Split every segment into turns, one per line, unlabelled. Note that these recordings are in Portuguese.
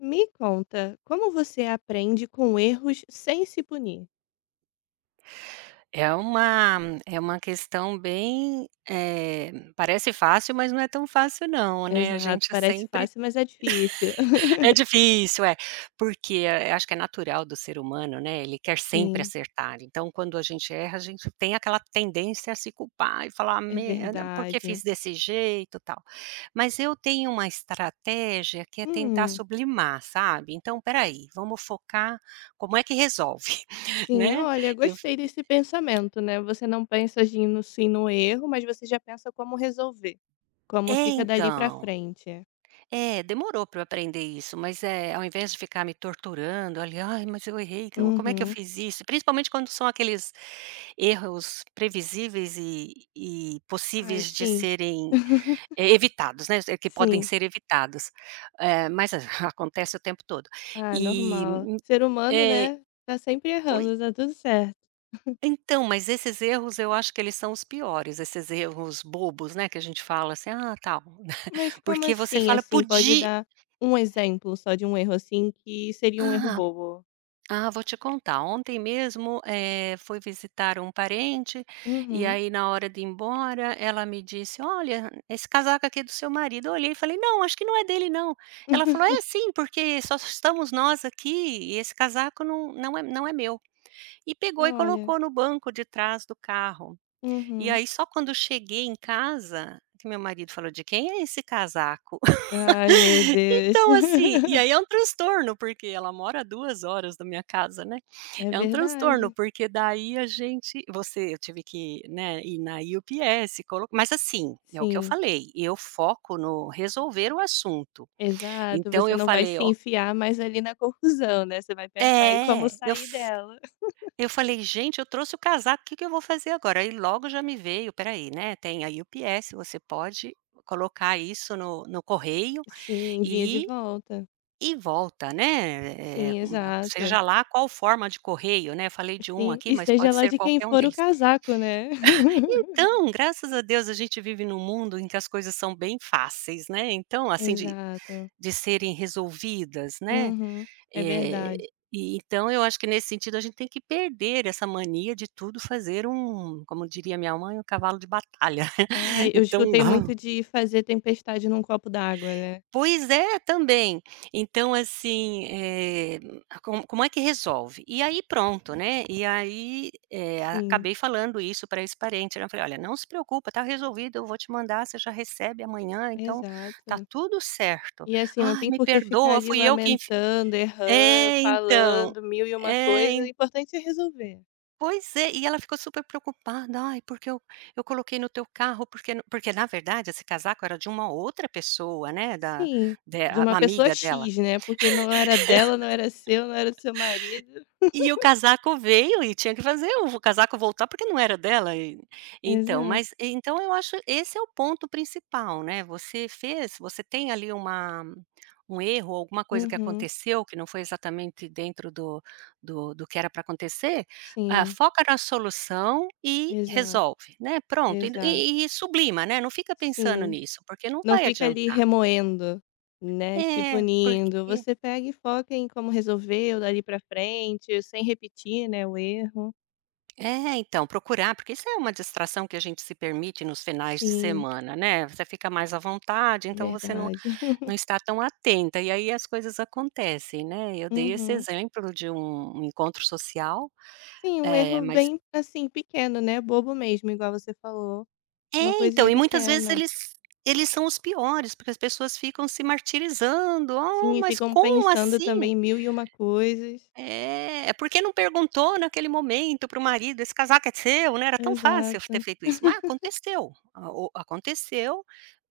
Me conta, como você aprende com erros sem se punir?
É uma é uma questão bem, parece fácil, mas não é tão fácil não, né, a
Exato,
gente
parece
sempre
fácil, mas é difícil.
é difícil, é. Porque, acho que é natural do ser humano, né, ele quer sempre
Sim,
acertar, então quando a gente erra, a gente tem aquela tendência a se culpar e falar: "Ah,
é
Por que
verdade.
fiz desse jeito?", tal. Mas eu tenho uma estratégia que é tentar
Hum,
sublimar, sabe. Então, peraí, vamos focar como é que resolve,
sim,
né.
olha,
Eu
gostei desse pensamento, né? Você não pensa assim no erro, mas você já pensa como resolver, como
é,
fica dali pra
então.
frente.
É, demorou para eu aprender isso, mas é, ao invés de ficar me torturando ali: "Ai, mas eu errei, que eu como é que eu
Uhum.
fiz isso?", principalmente quando são aqueles erros previsíveis e
Ai,
possíveis de
sim.
serem, evitados, né, que podem
Sim.
ser evitados, mas acontece o tempo todo.
Ah,
E,
normal.
hum,
Ser humano,
eh,
né? Tá sempre
foi
errando, tá tudo certo.
mas esses erros eu acho que eles são os piores, esses erros bobos, né, que a gente fala assim: "Ah, tal",
Mas como
porque você
assim,
fala:
assim? Pode dar um exemplo só de um erro, assim, que seria um erro
ah,
bobo?
Ah, vou te contar. Ontem mesmo, fui visitar um parente e
Uhum.
aí na hora de ir embora, ela me disse: "Olha, esse casaco aqui é do seu marido". Eu olhei e falei: "Não, acho que não é dele não". Ela falou: "É sim, porque só estamos nós aqui e esse casaco não é meu". E pegou e
Olha.
colocou no banco de trás do carro. E
Uhum.
aí só quando cheguei em casa que meu marido falou: "De quem é esse casaco?".
Ai, meu Deus.
Então, assim, e aí é um transtorno, porque ela mora a 2 horas da minha casa, né.
É
É um transtorno,
verdade.
porque daí a gente você eu tive que, né, ir na UPS, colo mas assim, é o que eu
Sim,
falei, eu foco no resolver o assunto.
exato.
Então
Você
eu
não vai
falei:
se
"Ó",
enfiar mais ali na confusão, né, você vai pensar em como
é, eu
sair
f
dela.
eu falei: "Gente, eu trouxe o casaco, o que que eu vou fazer agora?" Aí logo já me veio: peraí, né, tem a UPS, você pode colocar isso no correio
Sim, via de
e
volta.
E volta, né,
Sim,
com,
exato.
seja lá qual forma de correio, né, falei de um
Sim,
aqui,
e
mas
seja
pode
lá
ser
de quem
qualquer um
for o
deles.
casaco, né.
Então, graças a Deus, a gente vive num mundo em que as coisas são bem fáceis, né, então, assim, de
Exato.
de serem resolvidas, né,
Uhum. É
eh,
verdade.
e então eu acho que nesse sentido a gente tem que perder essa mania de tudo fazer um, como diria minha mãe, um cavalo de batalha.
Ai, eu
Então,
escutei muito de fazer tempestade num copo d'água, né.
pois é, também. Então assim, como é que resolve? E aí pronto, né, e aí,
Sim,
acabei falando isso para esse parente, né, eu falei: "Olha, não se preocupa, tá resolvido, eu vou te mandar, você já recebe amanhã, então tá
exato.
tudo certo".
E assim, não
"Ai,
tem
me
por que ficar
perdoa,
ali
fui eu que enfi"
lamentando, errando
É, então.
falando mil e uma
É,
coisa, o
en
importante é resolver.
pois é, e ela ficou super preocupada: "Ai, porque eu coloquei no teu carro, porque no", porque na verdade esse casaco era de uma outra pessoa, né, da
Sim,
de
de
a
uma
uma
pessoa
amiga dela.
X, né, porque não era dela, não era seu, não era do seu marido.
E o casaco veio e tinha que fazer o casaco voltar, porque não era dela.
Exato.
Mas então eu acho esse é o ponto principal, né, você tem ali uma um erro, alguma coisa que
Uhum.
aconteceu, que não foi exatamente dentro do que era para acontecer.
Sim,
Foca na solução e
exato,
resolve, né, pronto, e
exato.
sublima, né, não fica pensando
Sim.
nisso, porque não
Não
vai
fica ali
adiantar.
remoendo, né, se
É,
punindo.
porque
Você pega e foca em como resolver ou dali pra frente, sem repetir, né, o erro.
É, então, procurar, porque isso é uma distração que a gente se permite nos finais de
Sim,
semana, né, você fica mais à vontade, então você não
verdade.
não está tão atenta, e aí as coisas acontecem, né. Eu dei esse
Uhum.
exemplo de um encontro social,
Sim, um
é,
erro
mas
bem, assim, pequeno, né, bobo mesmo, igual você falou. Uma
é, então,
coisinha
e muitas vezes
pequena.
eles são os piores, porque as pessoas ficam se martirizando:
Sim,
"Oh,
e
mas
ficam
como
pensando
assim?"
também mil e uma coisas.
"Porque não perguntou naquele momento para o marido, esse casaco é seu, né, era tão fácil ter
Exato.
feito isso". Mas aconteceu, a o aconteceu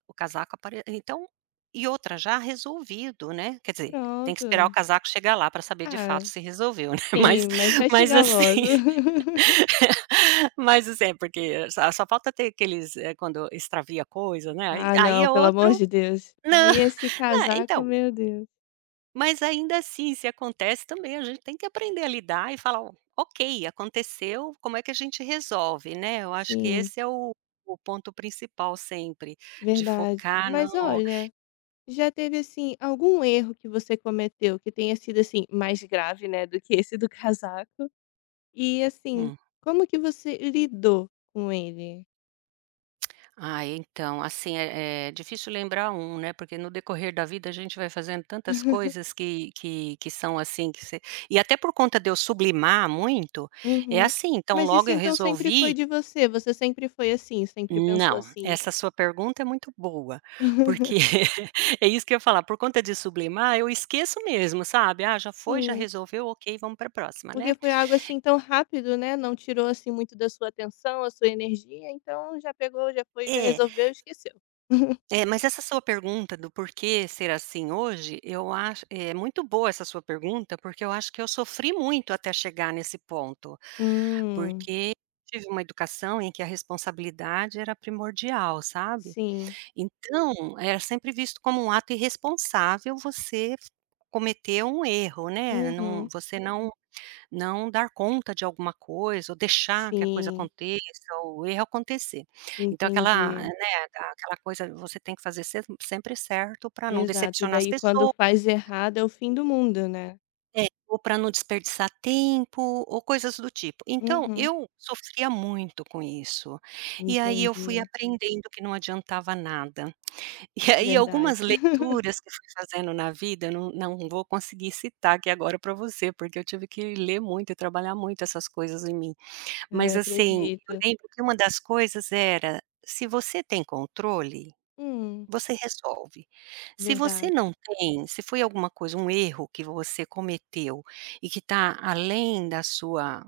O casaco apare então e outra, já resolvido, né, quer dizer, tem que esperar o
Pronto.
casaco chegar lá para saber de
Ah,
fato se resolveu, né,
sim,
mas
mas vai
mas
chegar logo.
assim mas assim, é porque só falta ter aqueles, quando extravia coisa, né, aí
Ah,
aí
não,
é
pelo amor
outro.
de Deus.
não,
Aí esse
não,
casaco,
então,
meu Deus.
mas ainda assim, se acontece também a gente tem que aprender a lidar e falar: "Ó, ok, aconteceu, como é que a gente resolve?", né, eu acho que
Sim,
esse é o ponto principal sempre, de
verdade.
focar
Mas
no
olha, já teve, assim, algum erro que você cometeu que tenha sido, assim, mais grave, né, do que esse do casaco? E, assim,
hum.
como que você lidou com ele?
Ah, então, assim, é difícil lembrar um, né, porque no decorrer da vida a gente vai fazendo tantas coisas que são assim, que você e até por conta de eu sublimar muito, é
Uhum.
assim, então
Mas
logo
isso
eu
então sempre foi
resolvi.
de você? Você sempre foi assim? Sempre pensou
Não,
assim?
essa sua pergunta é muito boa, porque é isso que eu ia falar, por conta de sublimar eu esqueço mesmo, sabe. Ah, já foi, já
Sim,
resolveu, ok, vamos para a próxima, né.
porque foi algo, assim, tão rápido, né, não tirou, assim, muito da sua atenção, a sua energia, então já pegou, já foi, já
É.
resolveu e esqueceu.
É, mas essa sua pergunta do porquê ser assim hoje, eu acho é muito boa essa sua pergunta, porque eu acho que eu sofri muito até chegar nesse ponto,
Hum,
porque tive uma educação em que a responsabilidade era primordial, sabe.
sim.
Então, era sempre visto como um ato irresponsável você cometer um erro, né,
Uhum.
você não não dar conta de alguma coisa, ou deixar que a coisa
Sim,
aconteça, ou o erro acontecer. Então aquela, né,
entendi.
aquela coisa, você tem que fazer se sempre certo para não
Exato. E
decepcionar as
daí quando
pessoas,
faz errado é o fim do mundo, né.
ou para não desperdiçar tempo, ou coisas do tipo. Então
Uhum.
eu sofria muito com isso, e aí eu fui
Entendi.
aprendendo que não adiantava nada. E aí
Verdade.
algumas leituras que eu fui fazendo na vida, eu não vou conseguir citar aqui agora para você, porque eu tive que ler muito e trabalhar muito essas coisas em mim. Mas
eu
assim, eu
acredito.
lembro que uma das coisas era: se você tem controle,
Hum,
você resolve. Se você
verdade.
não tem, se foi alguma coisa, um erro que você cometeu e que está além da sua,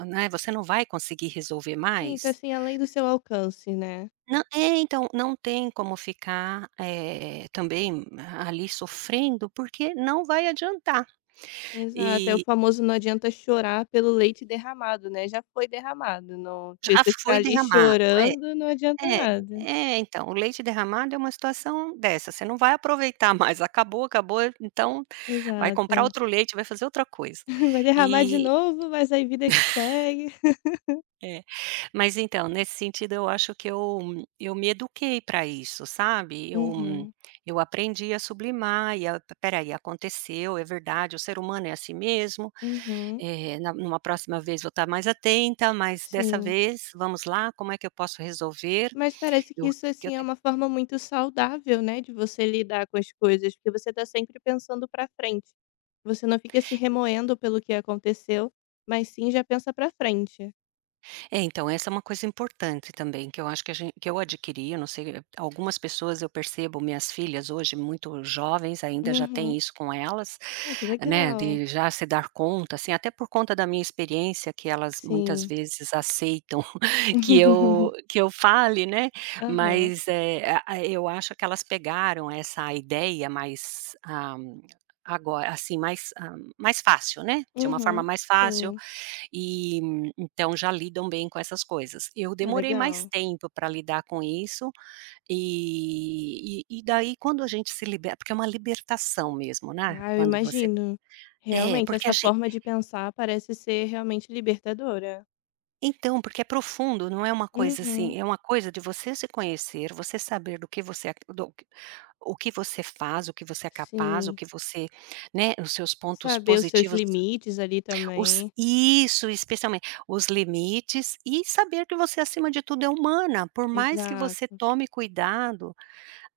né, você não vai conseguir resolver
Sim, tá,
mais,
assim, além do seu alcance, né.
nã é então, não tem como ficar, também ali sofrendo, porque não vai adiantar.
Exato, é o
E
famoso não adianta chorar pelo leite derramado, né, já foi derramado, não
Já
se você ficar
foi
ali
derramado. É.
chorando não adianta
É,
nada.
é, então, o leite derramado é uma situação dessa, você não vai aproveitar mais, acabou, acabou, então vai comprar
Exato.
outro leite, vai fazer outra coisa.
Vai derramar de
E
novo, mas aí vida que segue.
é, mas então, nesse sentido eu acho que eu me eduquei para isso, sabe.
Uhum,
Eu aprendi a sublimar e a: "Espera aí, aconteceu, é verdade, o ser humano é assim mesmo,
uhum.
eh, na numa próxima vez vou estar mais atenta, mas dessa
Sim.
vez, vamos lá, como é que eu posso resolver?"
Mas parece que
Eu
isso,
que eu
assim, é uma forma muito saudável, né, de você lidar com as coisas, porque você tá sempre pensando pra frente. Você não fica se remoendo pelo que aconteceu, mas sim já pensa pra frente.
É, então, essa é uma coisa importante também, que eu acho que a gen que eu adquiri, eu não sei, algumas pessoas eu percebo, minhas filhas hoje muito jovens ainda já
Uhum.
têm isso com elas,
Ai, que
né,
legal.
de já se dar conta, assim, até por conta da minha experiência, que elas muitas
Sim.
vezes aceitam que eu que eu fale, né,
Aham.
mas, eh, a eu acho que elas pegaram essa ideia mais, ah, agora, assim, mais, mais fácil, né, de uma forma
Uhum.
mais fácil,
Sim.
e então já lidam bem com essas coisas. Eu
É
demorei mais
legal.
tempo para lidar com isso, e daí quando a gente se libera, porque é uma libertação mesmo, né,
Ah, eu
quando você
imagino.
é,
Realmente,
porque a
essa
gente
forma de pensar parece ser realmente libertadora.
então, porque é profundo, não é uma coisa
Uhum.
assim, é uma coisa de você se conhecer, você saber do que você é do o que você faz, o que você é capaz, o
Sim.
que você, né, os seus pontos
Saber os seus
positivos.
limites ali
Os
também.
Isso, especialmente. Os limites, e saber que você, acima de tudo, é humana, por mais que você
Exato.
tome cuidado,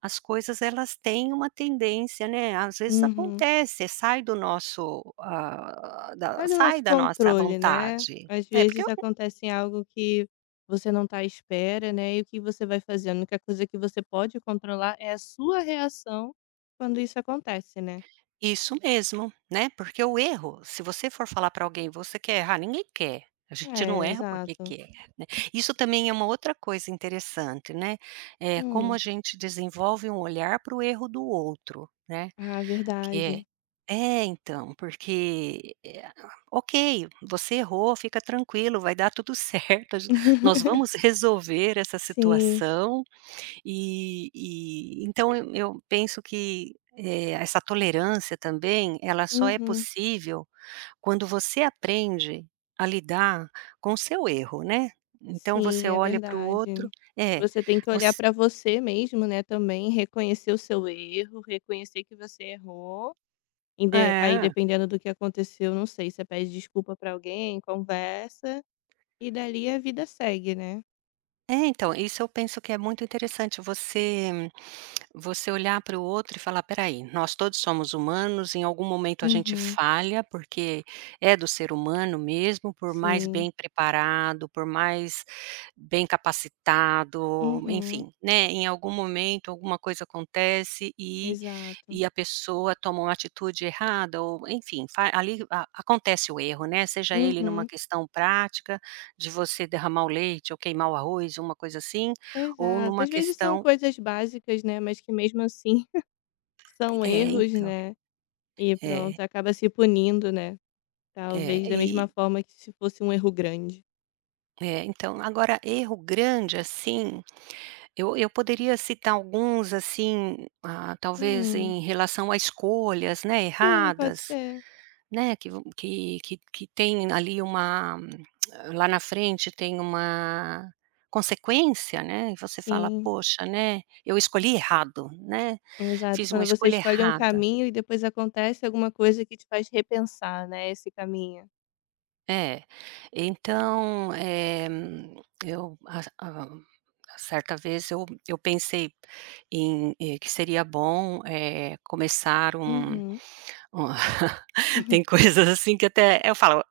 as coisas elas têm uma tendência, né, às vezes
Uhum.
acontece, sai do nosso, ah, da
Sai do
sai
nosso
da nossa
controle, né.
vontade.
Às
É, porque
vezes acontece algo que você não tá à espera, né, e o que você vai fazer? A única coisa que você pode controlar é a sua reação quando isso acontece, né.
Isso mesmo, né, porque o erro, se você for falar para alguém: "Você quer errar?", ninguém quer, a gente não
É,
erra porque
exato.
quer, né. Isso também é uma outra coisa interessante, né, é como
Hum.
a gente desenvolve um olhar para o erro do outro, né,
Ah,
que é
verdade.
é, então, porque, ok, você errou, fica tranquilo, vai dar tudo certo, a gen nós vamos resolver essa
Sim.
situação, então eu penso que, essa tolerância também, ela só é
Uhum.
possível quando você aprende a lidar com o seu erro, né. Então você
Sim, é
olha para o outro
verdade.
é,
Você tem que
voc
olhar pra você mesmo, né, também, reconhecer o seu erro, reconhecer que você errou Inde aí
é.
dependendo do que aconteceu, não sei, você pede desculpa pra alguém, conversa, e dali a vida segue, né.
É, então, isso eu penso que é muito interessante você olhar para o outro e falar: peraí, nós todos somos humanos, em algum momento a gente
Uhum,
falha, porque é do ser humano mesmo, por mais
sim.
bem preparado, por mais bem capacitado,
Uhum,
enfim, né, em algum momento alguma coisa acontece e
exato.
e a pessoa toma uma atitude errada ou, enfim, fa ali a acontece o erro, né, seja ele numa
Uhum,
questão prática, de você derramar o leite ou queimar o arroz, uma coisa assim, ou
exato.
numa
Às vezes são
questão.
coisas básicas, né, mas que mesmo assim são
é,
erros,
então,
né, e
é,
pronto, acaba se punindo, né,
é,
talvez da mesma
e
forma que se fosse um erro grande.
Agora, erro grande, assim, eu poderia citar alguns, assim, ah, talvez
Hum,
em relação a escolhas, né,
sim, pode
erradas,
ser.
né, que vo que tem ali uma lá na frente tem uma consequência, né, e você fala:
Sim.
"Poxa, né, eu escolhi errado, né,
Exato,
fiz uma
quando você
escolha
escolhe um
errada".
caminho e depois acontece alguma coisa que te faz repensar, né, esse caminho.
É, então, eu a certa vez eu pensei em, que seria bom, começar um
Uhum.
um Tem coisas assim que até eu falo: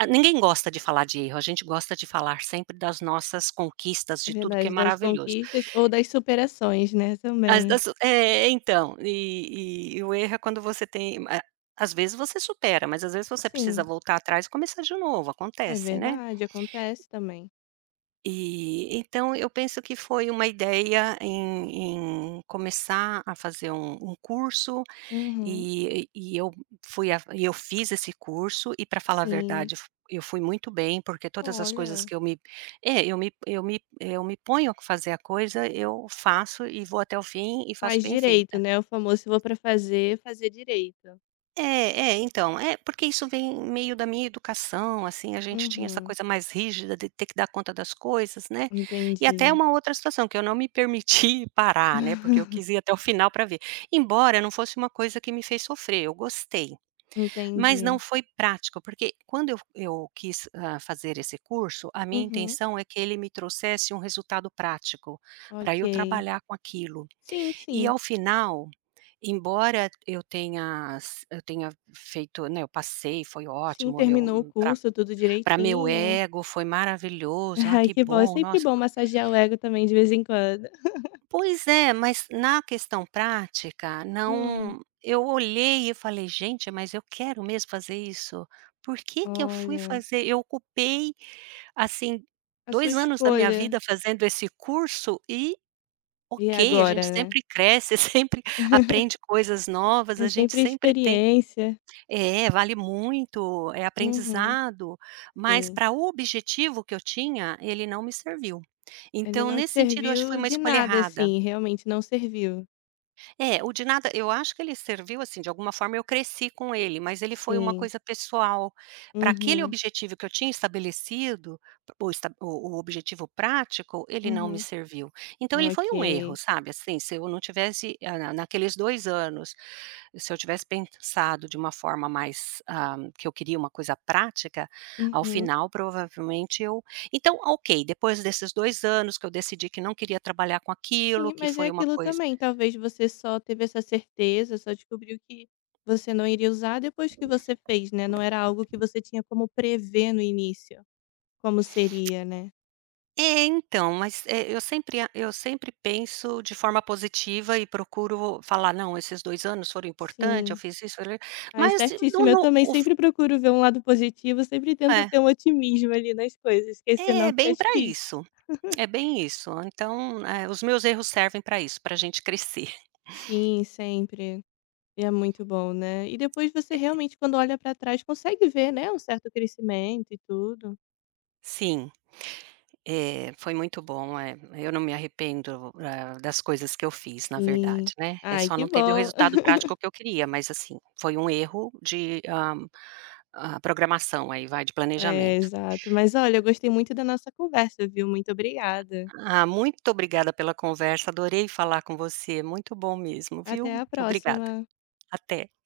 ah, "Ninguém gosta de falar de erro, a gente gosta de falar sempre das nossas conquistas, de tudo que é
Verdade, das
maravilhoso".
conquistas ou das superações, né,
As
também.
das é, então, e o erro é quando você tem a às vezes você supera, mas às vezes você precisa
Sim,
voltar atrás e começar de novo,
é
acontece, né.
verdade, acontece também.
E então eu penso que foi uma ideia em começar a fazer um curso,
Uhum,
e e eu e eu fiz esse curso e, para falar a
sim.
verdade, f eu fui muito bem, porque todas as coisas
Olha,
que eu me é, eu me eu me eu me ponho a fazer a coisa, eu faço e vou até o fim e faço
faz
bem
direito,
feita.
né, o famoso "se for pra fazer, fazer direito".
É, Porque isso vem meio da minha educação, assim, a gente tinha essa
Uhum,
coisa mais rígida de ter que dar conta das coisas, né, e até
entendi.
uma outra situação que eu não me permiti parar, né, porque eu quis ir até o final para ver. Embora não fosse uma coisa que me fez sofrer, eu gostei, mas não
Entendi.
foi prático, porque quando eu quis, fazer esse curso, a minha
Uhum,
intenção é que ele me trouxesse um resultado prático, para eu
ok.
trabalhar com aquilo.
Sim,
E,
sim.
ao final, embora eu tenha feito, né, eu passei, foi
Sim,
ótimo, eu.
terminou o
Para
curso, tudo
Pra meu
direitinho.
ego foi maravilhoso: "Ah,
Ai,
que
que bom. É
bom,
sempre
nossa".
bom massagear o ego também de vez em quando.
Pois é, mas na questão prática,
Hum,
não. Eu olhei e falei: "Gente, mas eu quero mesmo fazer isso? Por que que eu fui
olha,
fazer?". Eu ocupei, assim,
a sua
2 anos da minha
escolha.
vida fazendo esse curso e.
E
Ok, a
agora,
gente
né?
sempre cresce, sempre aprende coisas novas,
É
a gente
sempre
sempre tem
experiência.
é, vale muito, é
Uhum,
aprendizado, mas,
sim.
para o objetivo que eu tinha, ele não me serviu.
Ele
Então,
não te
nesse sentido, eu acho que foi
serviu
uma
de
escolha
nada,
errada.
assim, realmente não serviu.
É, o de nada eu acho que ele serviu, assim, de alguma forma eu cresci com ele, mas ele foi uma
Sim.
coisa pessoal. Para aquele
Uhum,
objetivo que eu tinha estabelecido, o esta o objetivo prático, ele não me
uhum.
serviu. Então ele foi um erro,
Ok.
sabe, assim, se eu não tivesse, ah, na naqueles 2 anos, se eu tivesse pensado de uma forma mais, ah, que eu queria uma coisa prática, ao
Uhum.
final provavelmente eu. Então, ok, depois desses 2 anos, que eu decidi que não queria trabalhar com
Sim,
aquilo, que
mas é
foi uma
aquilo
coisa.
também. Talvez você só teve essa certeza, só descobriu que você não iria usar depois que você fez, né? Não era algo que você tinha como prever no início. Como seria, né.
Eu sempre penso de forma positiva e procuro falar: "Não, esses 2 anos foram importantes, eu
Sim.
fiz isso, ali",
Ai,
mas no
certíssimo. Eu
no
também
o f
sempre procuro ver um lado positivo, sempre tento
é.
ter um otimismo ali nas coisas, porque senão
É,
fica
bem para
difícil.
isso, é bem isso. Então, os meus erros servem para isso, pra gente crescer.
Sim, sempre. E é muito bom, né. E depois você realmente, quando olha pra trás, consegue ver, né, um certo crescimento e tudo.
Sim, foi muito bom, eu não me arrependo, das coisas que eu fiz, na
Sim.
verdade, né. É
Ai,
só
que
não teve o
bom.
resultado prático que eu queria, mas, assim, foi um erro de, ah, programação aí, vai, de
É,
planejamento.
exato. Mas olha, eu gostei muito da nossa conversa, viu. Muito obrigada.
Ah, muito obrigada pela conversa, adorei falar com você, muito bom mesmo,
Até
viu.
a
Obrigada,
próxima.
até.